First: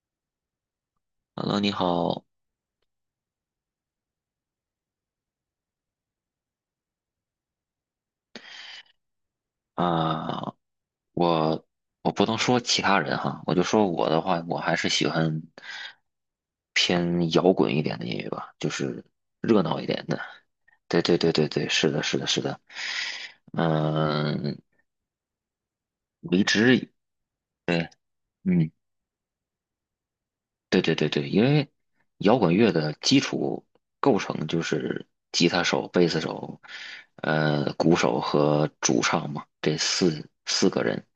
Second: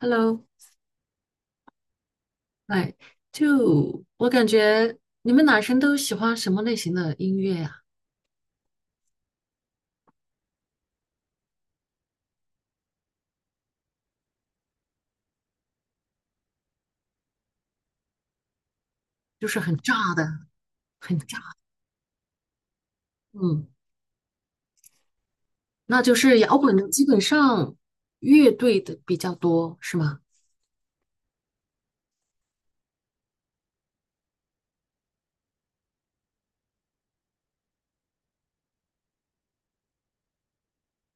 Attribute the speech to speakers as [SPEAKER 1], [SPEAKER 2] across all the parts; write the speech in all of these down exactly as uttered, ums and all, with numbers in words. [SPEAKER 1] Hello，
[SPEAKER 2] Hello，你好
[SPEAKER 1] 哎，就我感觉你们男生都喜欢什么类型的音乐呀、
[SPEAKER 2] 啊，我我不能说其他人哈，我就说我的话，我还是喜欢偏摇滚一点的音乐吧，就是
[SPEAKER 1] 就是
[SPEAKER 2] 热
[SPEAKER 1] 很
[SPEAKER 2] 闹一点
[SPEAKER 1] 炸
[SPEAKER 2] 的。
[SPEAKER 1] 的，
[SPEAKER 2] 对
[SPEAKER 1] 很
[SPEAKER 2] 对对
[SPEAKER 1] 炸。
[SPEAKER 2] 对对，是的，是的，是的。
[SPEAKER 1] 嗯，
[SPEAKER 2] 嗯，
[SPEAKER 1] 那就是
[SPEAKER 2] 离
[SPEAKER 1] 摇滚的，
[SPEAKER 2] 职，
[SPEAKER 1] 基本上乐
[SPEAKER 2] 嗯，
[SPEAKER 1] 队的比较多，是吗？
[SPEAKER 2] 对对对对，因为摇滚乐的基础构成就是吉他手、贝斯手、呃，鼓手和主唱嘛，这四四个人。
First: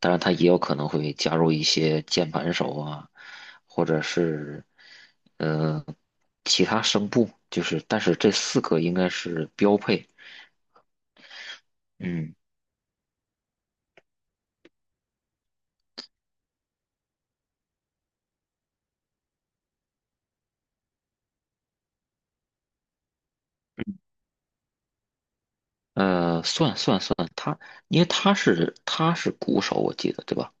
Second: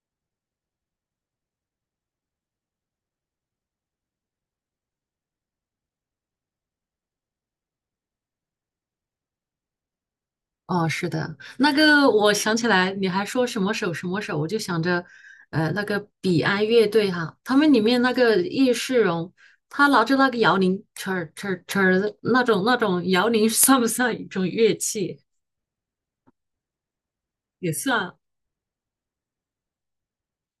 [SPEAKER 2] 当然，他也有可能会加入一些键盘手啊，或者是呃其他声部，就是但是这四个应该是标配。
[SPEAKER 1] 哦，是的。那个我
[SPEAKER 2] 嗯，
[SPEAKER 1] 想起来，你还说什么手什么手，我就想着，呃，那个彼岸乐队哈、他们里面那个叶世荣，他拿着那个摇铃，呲儿呲儿呲儿的那种那种摇铃，算不算一种乐器？
[SPEAKER 2] 呃，算算算，他
[SPEAKER 1] 也
[SPEAKER 2] 因为
[SPEAKER 1] 算。
[SPEAKER 2] 他是他是鼓手，我记得对吧？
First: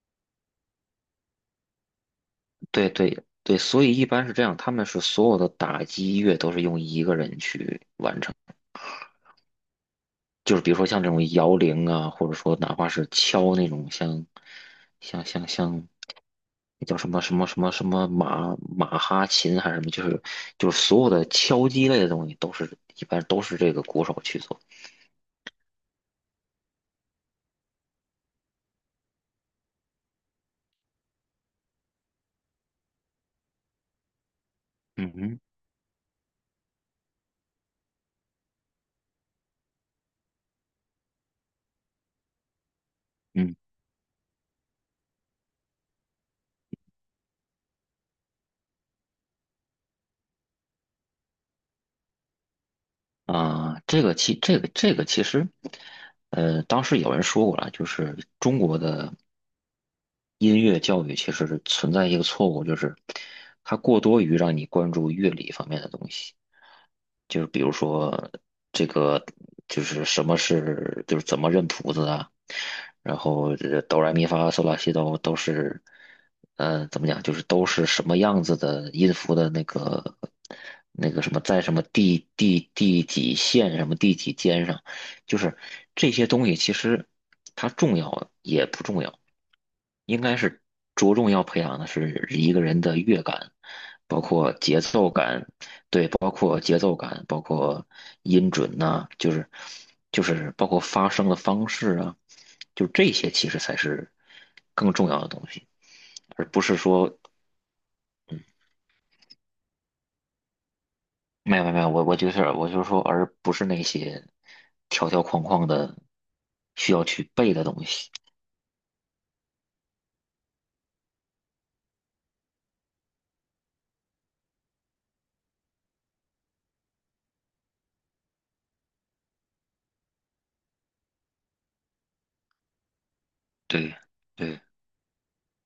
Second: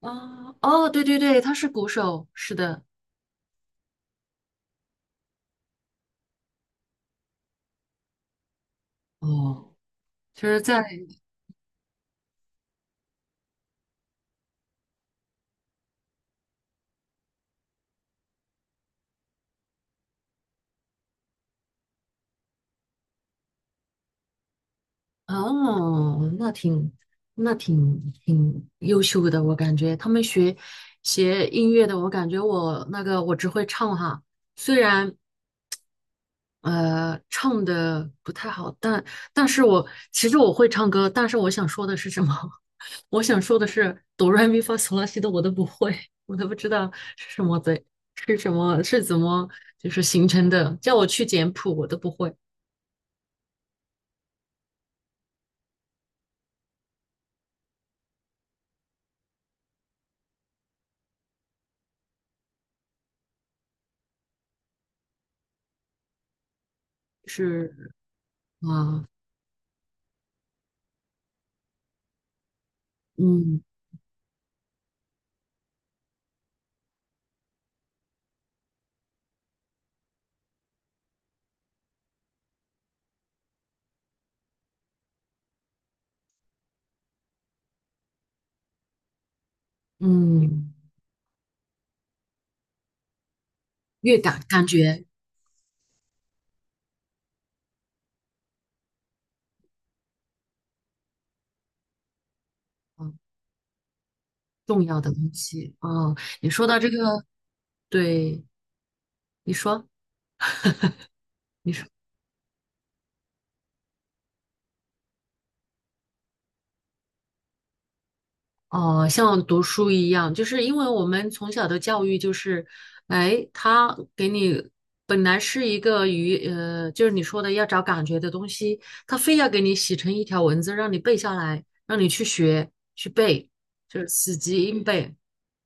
[SPEAKER 1] 啊，哦，对对对，他是鼓手，是的。
[SPEAKER 2] 对对对，所以一般是这样，他们是所有的打击乐都是用一个人去完成，
[SPEAKER 1] 哦，其
[SPEAKER 2] 就
[SPEAKER 1] 实，
[SPEAKER 2] 是比如
[SPEAKER 1] 在，
[SPEAKER 2] 说像这种摇铃啊，或者说哪怕是敲那种像像像像那叫什么什么什么什么马马哈琴还是什么，就是就是所有的敲击类的东西都是一般都是这个鼓手去做。
[SPEAKER 1] 哦，那挺那挺挺优秀的，我感觉他们学学音乐的，我感觉我那个我只会唱哈，虽
[SPEAKER 2] 嗯
[SPEAKER 1] 然
[SPEAKER 2] 哼，
[SPEAKER 1] 呃，唱的不太好，但但是我其实我会唱歌，但是我想说的是什么？我想
[SPEAKER 2] 嗯
[SPEAKER 1] 说的是哆来咪发嗦拉西哆我都不会，我都不知道是什么的，是什么是怎么就是形成的，叫我去简谱我都不会，
[SPEAKER 2] 啊，这个其这个这个其实，呃，当时有人说过了，就是中国的。音乐教育其实是存在一个错误，就是它过多于让你关注乐理方面的东西，就是比如
[SPEAKER 1] 是
[SPEAKER 2] 说这
[SPEAKER 1] 啊，
[SPEAKER 2] 个就是什么是就是怎么认谱子啊，然后
[SPEAKER 1] 嗯
[SPEAKER 2] 这哆来咪发嗦拉西哆都是，呃，怎么讲就是都是什么样子的音符的那个那个什么在什么第第第几线什么第几间上，就是这些东西其实它重要也不重要。应该是
[SPEAKER 1] 嗯，
[SPEAKER 2] 着重要培养的是一个人的乐感，
[SPEAKER 1] 乐
[SPEAKER 2] 包
[SPEAKER 1] 感
[SPEAKER 2] 括
[SPEAKER 1] 感
[SPEAKER 2] 节
[SPEAKER 1] 觉
[SPEAKER 2] 奏感，对，包括节奏感，包括音准呐、就是就是包括发声的方式啊，就
[SPEAKER 1] 啊，
[SPEAKER 2] 这些其实才是
[SPEAKER 1] 重
[SPEAKER 2] 更
[SPEAKER 1] 要
[SPEAKER 2] 重
[SPEAKER 1] 的
[SPEAKER 2] 要的
[SPEAKER 1] 东
[SPEAKER 2] 东西，
[SPEAKER 1] 西啊，
[SPEAKER 2] 而
[SPEAKER 1] 你
[SPEAKER 2] 不
[SPEAKER 1] 说
[SPEAKER 2] 是
[SPEAKER 1] 到这个，
[SPEAKER 2] 说
[SPEAKER 1] 对，你说
[SPEAKER 2] 没有没
[SPEAKER 1] 你
[SPEAKER 2] 有没
[SPEAKER 1] 说。
[SPEAKER 2] 有，我我就是我就是说，而不是那些条条框框的需要去背的东西。
[SPEAKER 1] 哦，像读书一样，就是因为我们从小的教育就是，哎，他给你本来是一个鱼，呃，就是你说的要找感觉的东西，他非要给你写成一条文字，让你背下来，让你去学去背，
[SPEAKER 2] 对
[SPEAKER 1] 就是死
[SPEAKER 2] 对
[SPEAKER 1] 记硬背。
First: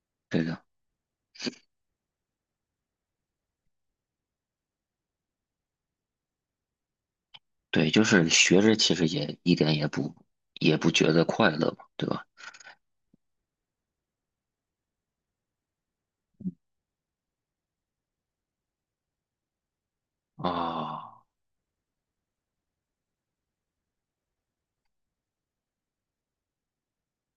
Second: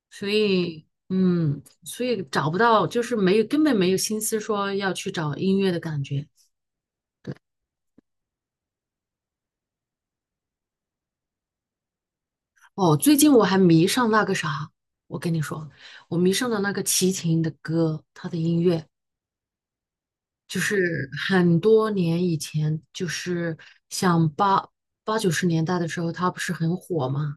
[SPEAKER 1] 所
[SPEAKER 2] 对的。
[SPEAKER 1] 以，嗯，所以找不到，就是没有，根本没有心思说要去找音乐的感觉。
[SPEAKER 2] 对，就是学着其实也一点也不也不觉得快乐嘛，对吧？
[SPEAKER 1] 哦，最近我还迷上那个啥，我跟你说，我迷上了那个齐秦的歌，他的音乐。就是
[SPEAKER 2] 啊、
[SPEAKER 1] 很多年以前，就是像八八九十年代的时候，它不是很火吗？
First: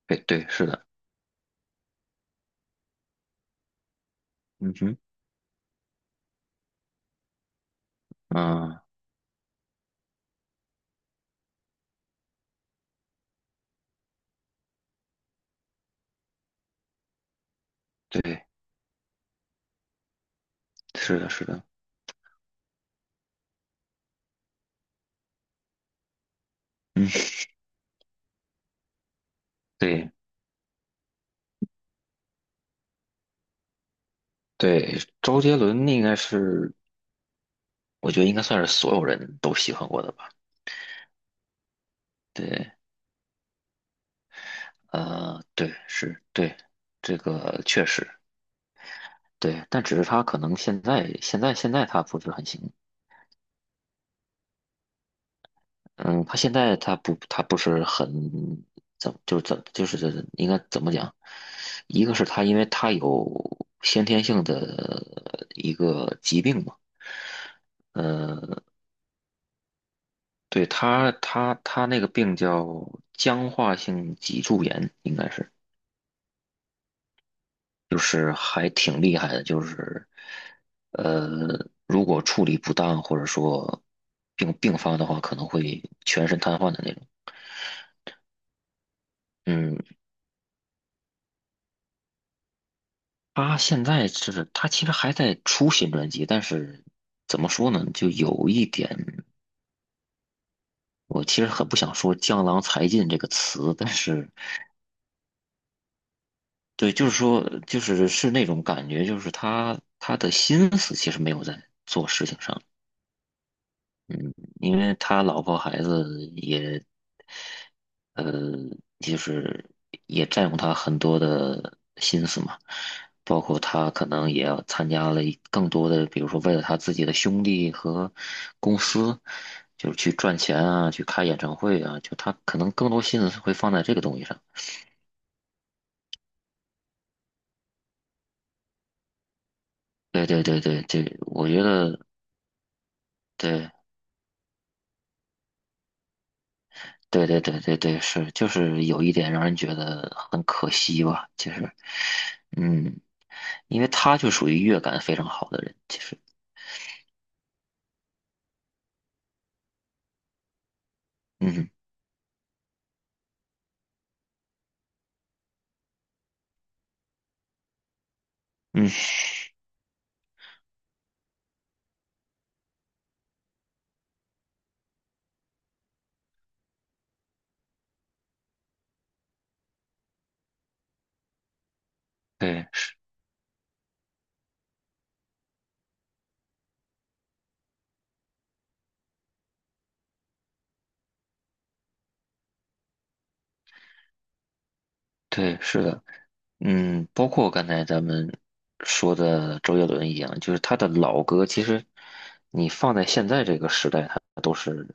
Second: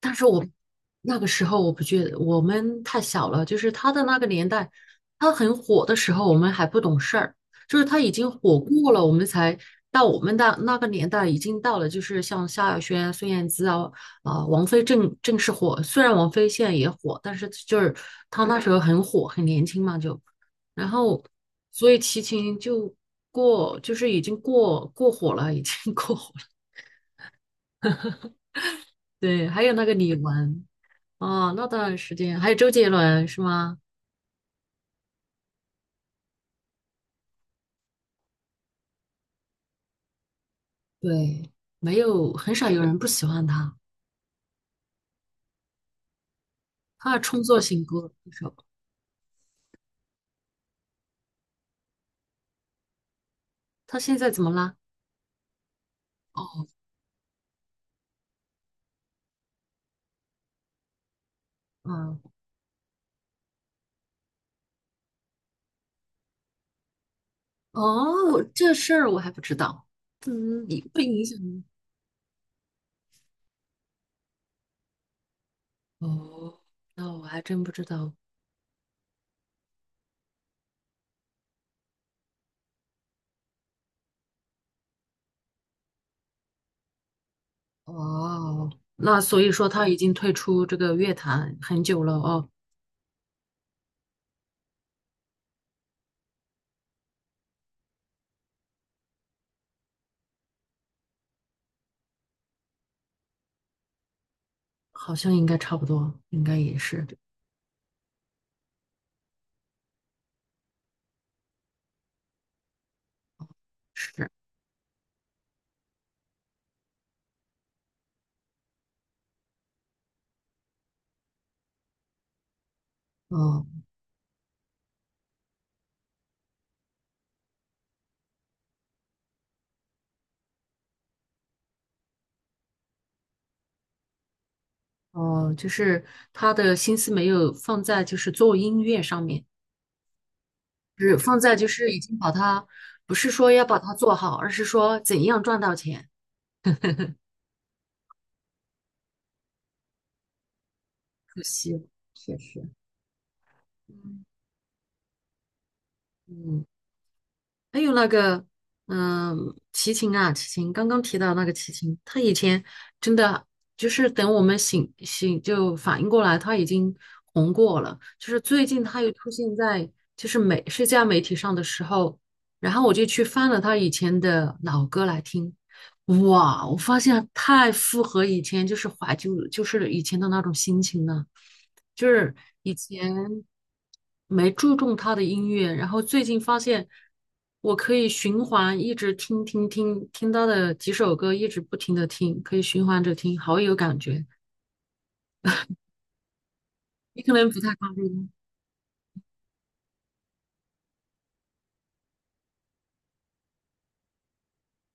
[SPEAKER 1] 但
[SPEAKER 2] 对
[SPEAKER 1] 是我
[SPEAKER 2] 对，
[SPEAKER 1] 不
[SPEAKER 2] 是的，
[SPEAKER 1] 那个时候我不觉得我们太小了，就是他的那个年代，
[SPEAKER 2] 嗯哼，
[SPEAKER 1] 他很火的时候，我们还不懂事儿，就是他已经火
[SPEAKER 2] 嗯，
[SPEAKER 1] 过了，我们才到我们的那个年代，已经到了就是像萧亚轩、孙燕姿啊啊、王菲正正式火，虽然王菲现在也火，但是就是她
[SPEAKER 2] 对，
[SPEAKER 1] 那时候很火，很年轻嘛就，然
[SPEAKER 2] 是
[SPEAKER 1] 后
[SPEAKER 2] 的，是的，
[SPEAKER 1] 所以齐秦就过就是已经过过火了，已经 过火了，
[SPEAKER 2] 嗯，
[SPEAKER 1] 对，还有那个
[SPEAKER 2] 对
[SPEAKER 1] 李玟。啊，那段时间还有周杰伦是吗？
[SPEAKER 2] 对，周杰伦应该是，我觉得应该算是所有人都喜欢过的吧。
[SPEAKER 1] 对，没有，很少
[SPEAKER 2] 对，
[SPEAKER 1] 有人不喜欢他，
[SPEAKER 2] 呃，对，是，对，
[SPEAKER 1] 他
[SPEAKER 2] 这
[SPEAKER 1] 的创作
[SPEAKER 2] 个
[SPEAKER 1] 型
[SPEAKER 2] 确实，
[SPEAKER 1] 歌手，
[SPEAKER 2] 对，但只是他可能现在现在现在他不是很行。
[SPEAKER 1] 他现在怎么啦？
[SPEAKER 2] 嗯，他现
[SPEAKER 1] 哦，
[SPEAKER 2] 在他不他不是很怎么就是怎就是应该怎么讲？一个
[SPEAKER 1] 嗯，
[SPEAKER 2] 是他因为他有先天性的一个疾病嘛，
[SPEAKER 1] 哦，
[SPEAKER 2] 呃，
[SPEAKER 1] 这事儿我还不知道，
[SPEAKER 2] 对
[SPEAKER 1] 嗯，你不
[SPEAKER 2] 他
[SPEAKER 1] 影响
[SPEAKER 2] 他
[SPEAKER 1] 吗
[SPEAKER 2] 他那个病叫僵化性脊柱炎，应该是
[SPEAKER 1] 哦，那我还真不知
[SPEAKER 2] 就
[SPEAKER 1] 道。
[SPEAKER 2] 是还挺厉害的，就是呃，如果处理不当或者说病病发的话，可能会全身瘫痪的那种。
[SPEAKER 1] 哦，那所以说
[SPEAKER 2] 嗯，
[SPEAKER 1] 他已经退出这个乐坛很久了哦，
[SPEAKER 2] 他现在是，他其实还在出新专辑，但是怎么说呢，就有一点，我其实很不想说"江郎才尽"这个词，但是
[SPEAKER 1] 好像应该差不多，应该也
[SPEAKER 2] 对，
[SPEAKER 1] 是，
[SPEAKER 2] 就是说，就是是那种感觉，就是他他的心思其实没有在做事情上，
[SPEAKER 1] 是，
[SPEAKER 2] 因为他老婆孩子也，呃，就是也占用他很多的心思嘛，包括
[SPEAKER 1] 哦
[SPEAKER 2] 他可能也要参加了一更多的，比如说为了他自己的兄弟和公司，就是去赚钱啊，去开演唱会啊，就他可能更多心思会放在这个东西上。
[SPEAKER 1] 哦，就是他的心思没有放在就是做音乐上面。
[SPEAKER 2] 对对对对对，
[SPEAKER 1] 是放
[SPEAKER 2] 我
[SPEAKER 1] 在
[SPEAKER 2] 觉
[SPEAKER 1] 就是已
[SPEAKER 2] 得
[SPEAKER 1] 经把它，不是说要
[SPEAKER 2] 对
[SPEAKER 1] 把它做好，而是说怎样赚到钱。
[SPEAKER 2] 对对对对对是，就是有一点让人觉得很可惜吧，
[SPEAKER 1] 可
[SPEAKER 2] 就是
[SPEAKER 1] 惜了，确实，
[SPEAKER 2] 嗯。因为他
[SPEAKER 1] 嗯。
[SPEAKER 2] 就属于乐感非常好的人，其实，
[SPEAKER 1] 嗯。还有那个，嗯，齐秦啊，齐秦，刚刚提到那个
[SPEAKER 2] 嗯
[SPEAKER 1] 齐秦，他以前真的就是等我们醒醒就反应过来，他已经红过了。就是最近
[SPEAKER 2] 嗯
[SPEAKER 1] 他又出现在就是美社交媒体上的时候，然后我就去翻了他以前的老歌来听，哇，我发现太符合以前就是怀旧，就是以前的那种心情了。就是
[SPEAKER 2] 对
[SPEAKER 1] 以前没注重他的音乐，然后最近发现我可以循环一直听听听听他的几首歌，一直不停的听，可以循环着听，好有感觉。
[SPEAKER 2] 对，是的，嗯，
[SPEAKER 1] 你
[SPEAKER 2] 包
[SPEAKER 1] 可能
[SPEAKER 2] 括
[SPEAKER 1] 不
[SPEAKER 2] 刚
[SPEAKER 1] 太
[SPEAKER 2] 才
[SPEAKER 1] 关注，
[SPEAKER 2] 咱们说的周杰伦一样，就是他的老歌，其实你放在现在这个时代，它都是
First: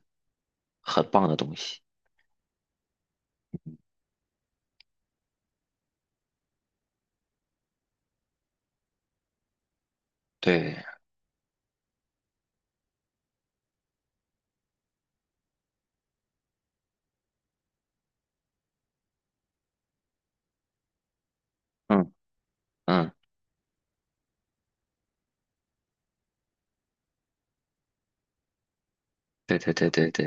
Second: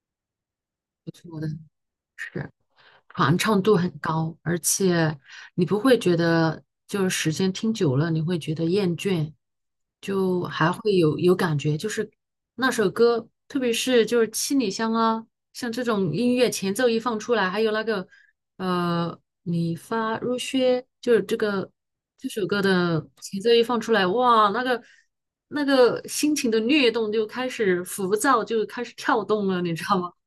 [SPEAKER 2] 很
[SPEAKER 1] 不
[SPEAKER 2] 棒的
[SPEAKER 1] 错的
[SPEAKER 2] 东西。
[SPEAKER 1] 是。传唱度很高，而且你不会觉得就是时间听久了你会觉得厌倦，就还
[SPEAKER 2] 对，
[SPEAKER 1] 会有有感觉，就是那首歌，特别是就是七里香啊，像这种音乐前奏一放出来，还有那个呃你发如雪，就是这个
[SPEAKER 2] 嗯
[SPEAKER 1] 这首歌的
[SPEAKER 2] 嗯，
[SPEAKER 1] 前奏一放出来，哇，那个那个心情的律动就开始浮躁，就开始跳动
[SPEAKER 2] 对
[SPEAKER 1] 了，
[SPEAKER 2] 对
[SPEAKER 1] 你知
[SPEAKER 2] 对
[SPEAKER 1] 道吗？
[SPEAKER 2] 对对，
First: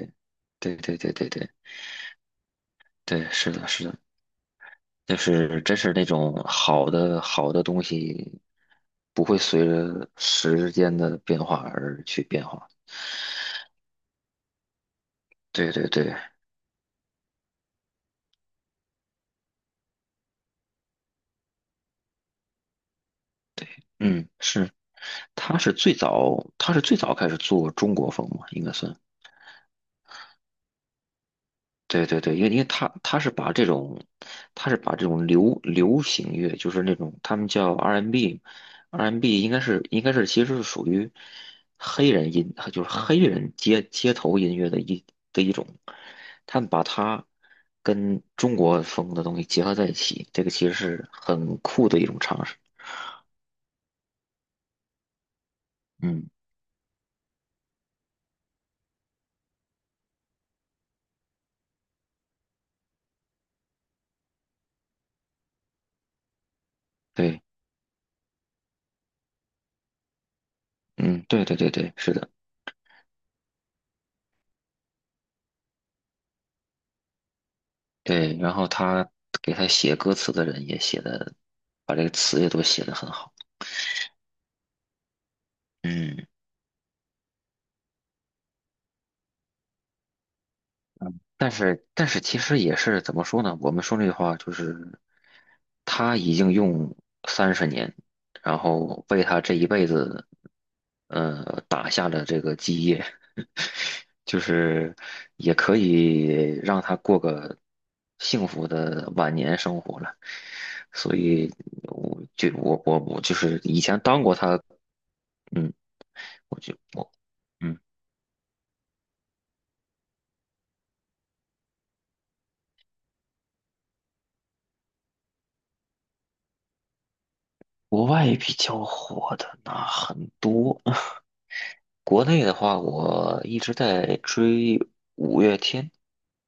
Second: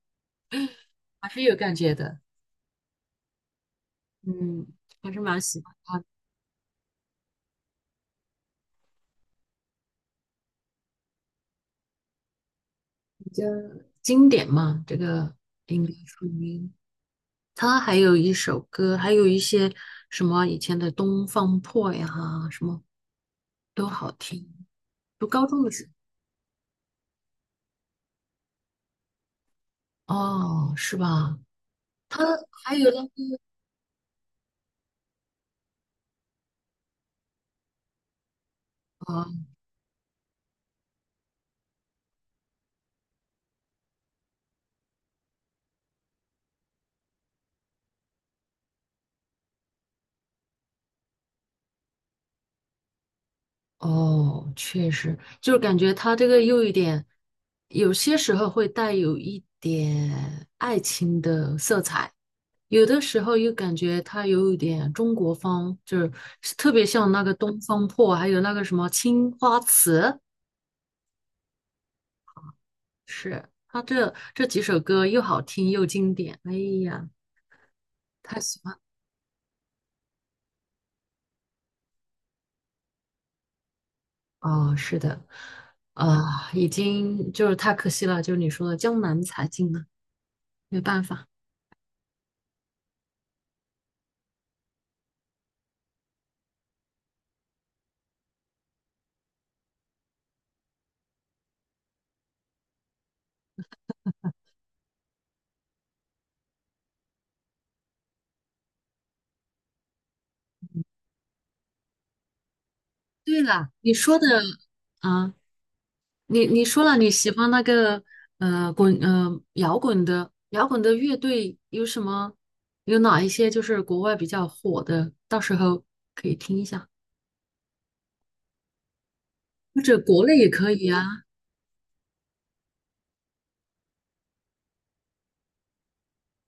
[SPEAKER 2] 对对对
[SPEAKER 1] 还
[SPEAKER 2] 对
[SPEAKER 1] 是
[SPEAKER 2] 对
[SPEAKER 1] 有感觉的。
[SPEAKER 2] 对，是的，是的，
[SPEAKER 1] 嗯，还
[SPEAKER 2] 就
[SPEAKER 1] 是蛮喜
[SPEAKER 2] 是
[SPEAKER 1] 欢
[SPEAKER 2] 真是
[SPEAKER 1] 他的
[SPEAKER 2] 那种好的好的东西，不会随着时间的变化而去变化。
[SPEAKER 1] 比较经典嘛。这个
[SPEAKER 2] 对
[SPEAKER 1] 应
[SPEAKER 2] 对
[SPEAKER 1] 该
[SPEAKER 2] 对，
[SPEAKER 1] 属于他还有一首歌，还有一些什么以前的《东方破》呀，什么
[SPEAKER 2] 对，
[SPEAKER 1] 都好
[SPEAKER 2] 嗯，
[SPEAKER 1] 听。
[SPEAKER 2] 是，
[SPEAKER 1] 读高
[SPEAKER 2] 他
[SPEAKER 1] 中的
[SPEAKER 2] 是
[SPEAKER 1] 时
[SPEAKER 2] 最早，他是最早开始做中国风嘛，应该算。
[SPEAKER 1] 候，哦，是吧？
[SPEAKER 2] 对对
[SPEAKER 1] 他
[SPEAKER 2] 对，因为因为
[SPEAKER 1] 还
[SPEAKER 2] 他
[SPEAKER 1] 有那
[SPEAKER 2] 他
[SPEAKER 1] 个。
[SPEAKER 2] 是把这种，他是把这种流流行乐，就是那种他们叫 R and B，R&B n n
[SPEAKER 1] 呃
[SPEAKER 2] 应该是应该是其实是属于黑人音，就是黑人街街头音乐的一的一种，他们把它跟中国风的东西结合在一起，这个其实是很酷的一种尝试。
[SPEAKER 1] 哦，确实，就是感觉他这
[SPEAKER 2] 嗯，
[SPEAKER 1] 个又一点，有些时候会带有一点爱情的色彩，有的时候又感觉他有一点中国风，就是特别像那个
[SPEAKER 2] 对，
[SPEAKER 1] 《东方破》，还有那个什么《青花瓷》，
[SPEAKER 2] 嗯，对对对对，是的。
[SPEAKER 1] 是他这这几首歌又好听又经典，哎呀，
[SPEAKER 2] 对，
[SPEAKER 1] 太
[SPEAKER 2] 然
[SPEAKER 1] 喜
[SPEAKER 2] 后
[SPEAKER 1] 欢
[SPEAKER 2] 他给他写歌词的人也写的，把这个词也都写得很好。
[SPEAKER 1] 哦，是的，
[SPEAKER 2] 嗯，
[SPEAKER 1] 啊，已经就是太可惜了，就是你说的江南才尽了，没办法。
[SPEAKER 2] 但是但是其实也是怎么说呢？我们说那句话就是，他已经用三十年，然后为他这一辈子，呃，打下了这个基业，就是也可以让他过个幸福的晚年生活了。所以我就我我我就
[SPEAKER 1] 对
[SPEAKER 2] 是
[SPEAKER 1] 了，
[SPEAKER 2] 以
[SPEAKER 1] 你
[SPEAKER 2] 前
[SPEAKER 1] 说
[SPEAKER 2] 当
[SPEAKER 1] 的
[SPEAKER 2] 过他
[SPEAKER 1] 啊，
[SPEAKER 2] 嗯，
[SPEAKER 1] 你
[SPEAKER 2] 我
[SPEAKER 1] 你
[SPEAKER 2] 就
[SPEAKER 1] 说了你
[SPEAKER 2] 我
[SPEAKER 1] 喜欢那
[SPEAKER 2] 嗯，
[SPEAKER 1] 个呃滚呃摇滚的摇滚的乐队有什么？有哪一些就是国外比较火的？到时候你想，
[SPEAKER 2] 国外比较火的
[SPEAKER 1] 或
[SPEAKER 2] 那
[SPEAKER 1] 者国
[SPEAKER 2] 很
[SPEAKER 1] 内也可
[SPEAKER 2] 多，
[SPEAKER 1] 以 啊。
[SPEAKER 2] 国内的话，我一直在追五月天。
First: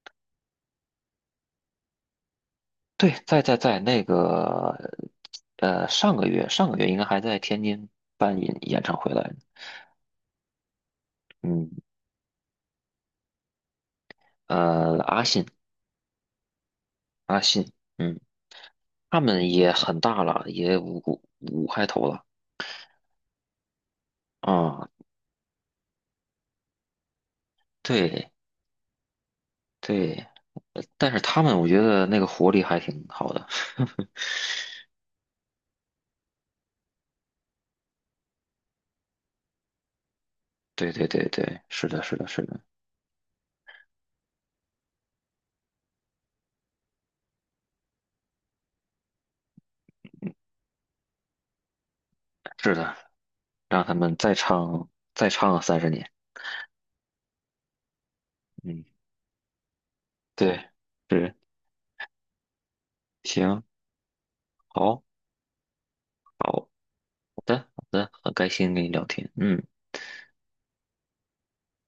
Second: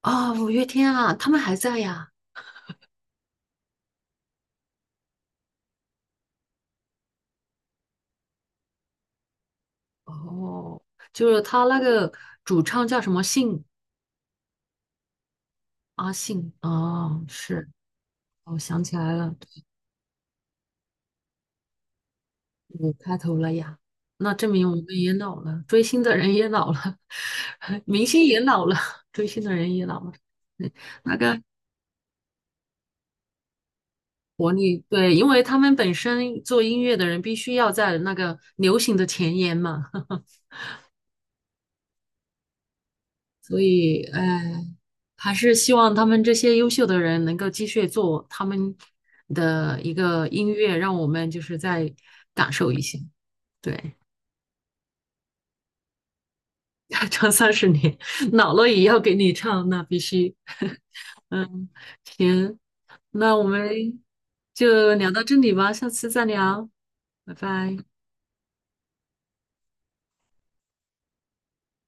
[SPEAKER 1] 啊、五月天啊，他们还在呀。
[SPEAKER 2] 对，在在在那个，呃，上个月上个月应该还在天津办演演唱会来着。
[SPEAKER 1] 哦，就是他
[SPEAKER 2] 嗯，
[SPEAKER 1] 那个主唱叫什么信？
[SPEAKER 2] 呃，阿信
[SPEAKER 1] 阿信。哦，
[SPEAKER 2] 阿信，
[SPEAKER 1] 是，
[SPEAKER 2] 嗯，
[SPEAKER 1] 我想起来
[SPEAKER 2] 他
[SPEAKER 1] 了。
[SPEAKER 2] 们也很大了，也五五五开头了
[SPEAKER 1] 嗯，开头了呀，那证明我们
[SPEAKER 2] 啊。
[SPEAKER 1] 也老了，追星的人也老了，明星
[SPEAKER 2] 对
[SPEAKER 1] 也老了，追星的人也老了。
[SPEAKER 2] 对，
[SPEAKER 1] 嗯，
[SPEAKER 2] 呃但
[SPEAKER 1] 那
[SPEAKER 2] 是
[SPEAKER 1] 个
[SPEAKER 2] 他们我觉得那个活力还挺好的。
[SPEAKER 1] 国内，对，因为他们本身做音乐的人必须要在那个流行的前沿嘛，
[SPEAKER 2] 对对对对，是的，是的，是的，
[SPEAKER 1] 所以，哎，还是希望他们这些优秀的人能够继续做他们的一个音乐，让我们就是再感受
[SPEAKER 2] 是
[SPEAKER 1] 一
[SPEAKER 2] 的，
[SPEAKER 1] 些，
[SPEAKER 2] 让他
[SPEAKER 1] 对，
[SPEAKER 2] 们再唱再唱啊三十年。
[SPEAKER 1] 唱三十年，老了也
[SPEAKER 2] 嗯，
[SPEAKER 1] 要给你唱，那必须。
[SPEAKER 2] 对，是，
[SPEAKER 1] 嗯，行，那我
[SPEAKER 2] 行，
[SPEAKER 1] 们就
[SPEAKER 2] 好，
[SPEAKER 1] 聊到这里吧，下次再聊，
[SPEAKER 2] 好
[SPEAKER 1] 拜
[SPEAKER 2] 的，
[SPEAKER 1] 拜。
[SPEAKER 2] 好的，很开心跟你聊天。嗯。